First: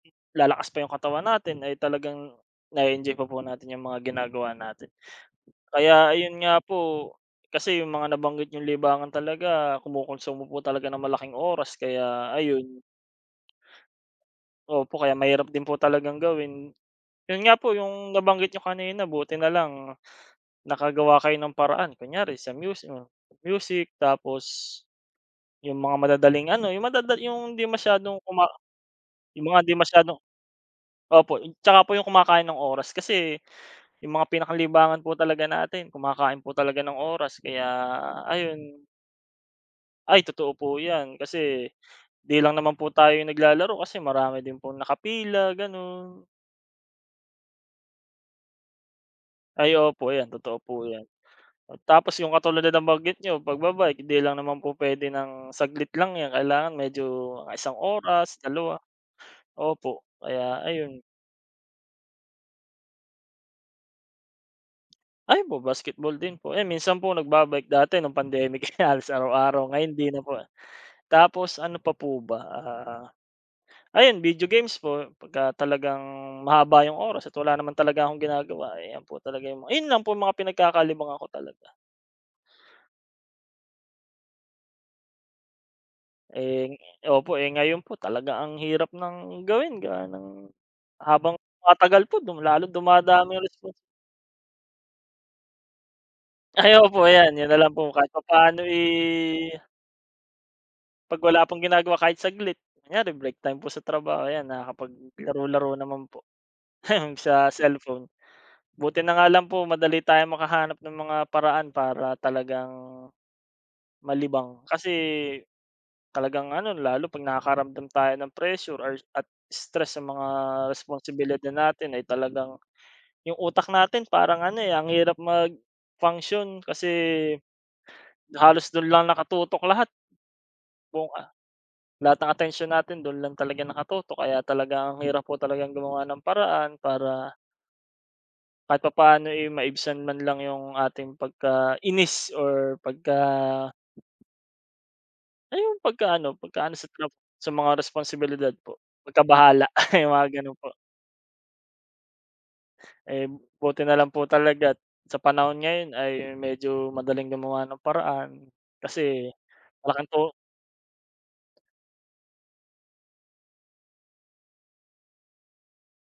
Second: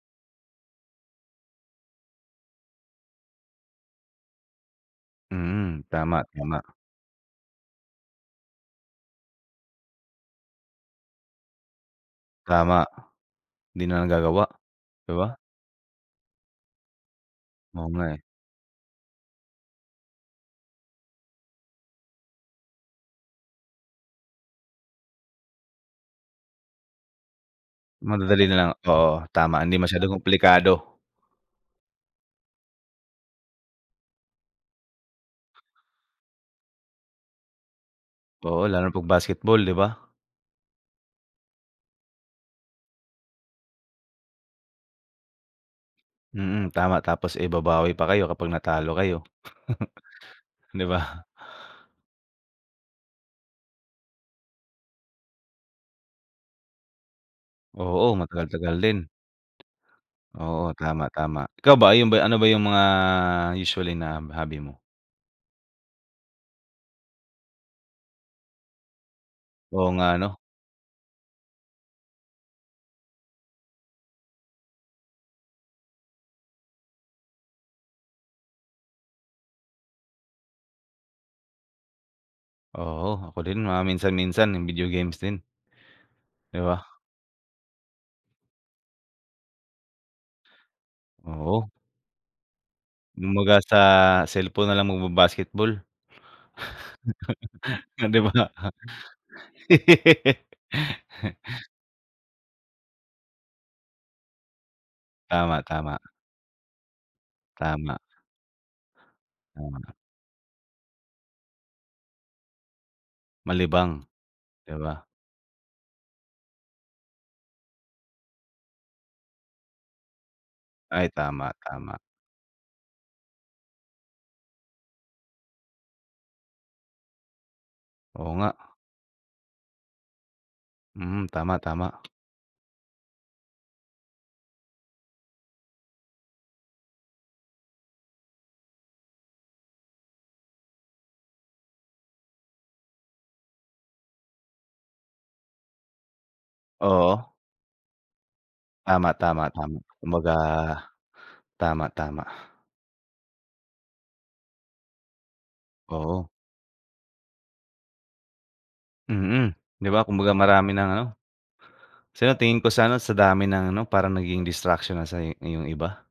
Lalakas pa 'yung katawan natin ay talagang na-e-enjoy pa po natin 'yung mga ginagawa natin. Mm, Kaya tama ayun nga tama. po kasi 'yung mga nabanggit niyong libangan talaga kumukonsumo po talaga ng malaking oras kaya ayun. Tama, di na nagagawa Opo, 'di kaya ba. mahirap din po talagang gawin, 'yon nga po Oo nga, 'yong eh. nabanggit niyo kanina buti na lang nakagawa kayo ng paraan kunyari sa musi hmm, music. Tapos 'yung mga madadaling ano 'yung madada 'yung hindi masyadong kuma Madadali na lang, oo, 'yung mga tama. 'di Hindi masyadong masyadong komplikado. opo tsaka po 'yung kumakain ng oras kasi 'yung mga pinakalibangan po talaga natin kumakain po talaga ng oras kaya Oo, ayun. lalo 'pag basketball, 'di ba? Ay totoo po 'yan, kasi di lang naman po tayo naglalaro kasi marami din pong nakapila gano'n. Mm, tama tapos, eh, babawi pa kayo kapag natalo kayo. Ay opo 'yan, totoo Di po 'yan. ba. Tapos 'yung katulad ng nabanggit niyo pagba-bike, 'di lang naman po puwede ng saglit lang 'yan kailangan medyo isang Oo, oras, matagal tagal dalawa, din. opo kaya Oo, ayun. tama tama. Ikaw ba, 'yung ba ano ba, 'yung mga usually na hobby mo? Ayun po, basketball din po, eh, minsan po nagbaba-bike dati no'ng pandemic halos araw-araw Oo ngayon hindi nga, na po. ano. Tapos ano pa po ba, ah, ayun video games po, pagka talagang mahaba 'yung oras at wala naman talaga akong ginagawa ayan po talaga, 'yung mga 'yun po 'yung mga pinagkakalibangan ko talaga. Oo, ako din mga minsan-minsan nag-video games din. Di ba? Eh, opo, eh, ngayon po talaga ang hirap ng gawin gawa ng habang Oo. tumatagal po du lalo dumadami Kumabaga responsi sa cellphone na lang magba-basketball. Ay opo 'yan. 'Yun nalang po Oh, kahit 'di ba? papaano, eh. 'Pag wala pong ginagawa kahit saglit, kunyari break time po sa trabaho ayan, Tama, nakakapaglaro-laro tama. naman po, sa Tama. cellphone. Buti na nga lang po Oo, nga. madali tayong makahanap ng mga paraan para talagang Malibang malibang, 'di kasi ba. talagang ano lalo pag nakakaramdam tayo ng pressure or at stress sa mga Ay responsibility tama, tama. natin ay talagang 'yung utak natin parang ano, eh, ang hirap mag-function kasi, Oo nga. halos do'n lang nakatutok lahat. Buong Hmm, ah tama, tama. lahat ng atensyon natin do'n lang talaga nakatutok kaya talaga ang hirap po talagang gumawa ng paraan para kahit papaano, eh, maibsan man lang 'yung ating pagka-inis or pagka ay 'yung pagkaano pagkaano sa trab Oo. sa mga responsibilidad po, Tama tama pagkabahala tama. 'yung mga Kumbaga gano'n po. tama, tama. Eh, buti nalang po talaga't sa panahon ngayon ay Oo. medyo madaling gumawa ng paraan kasi Mm, 'di ba malaking tu kumbaga marami ng ano, sa tingin ko sa ano, sa dami ng ano parang nagiging distraction na sa i iyong iba.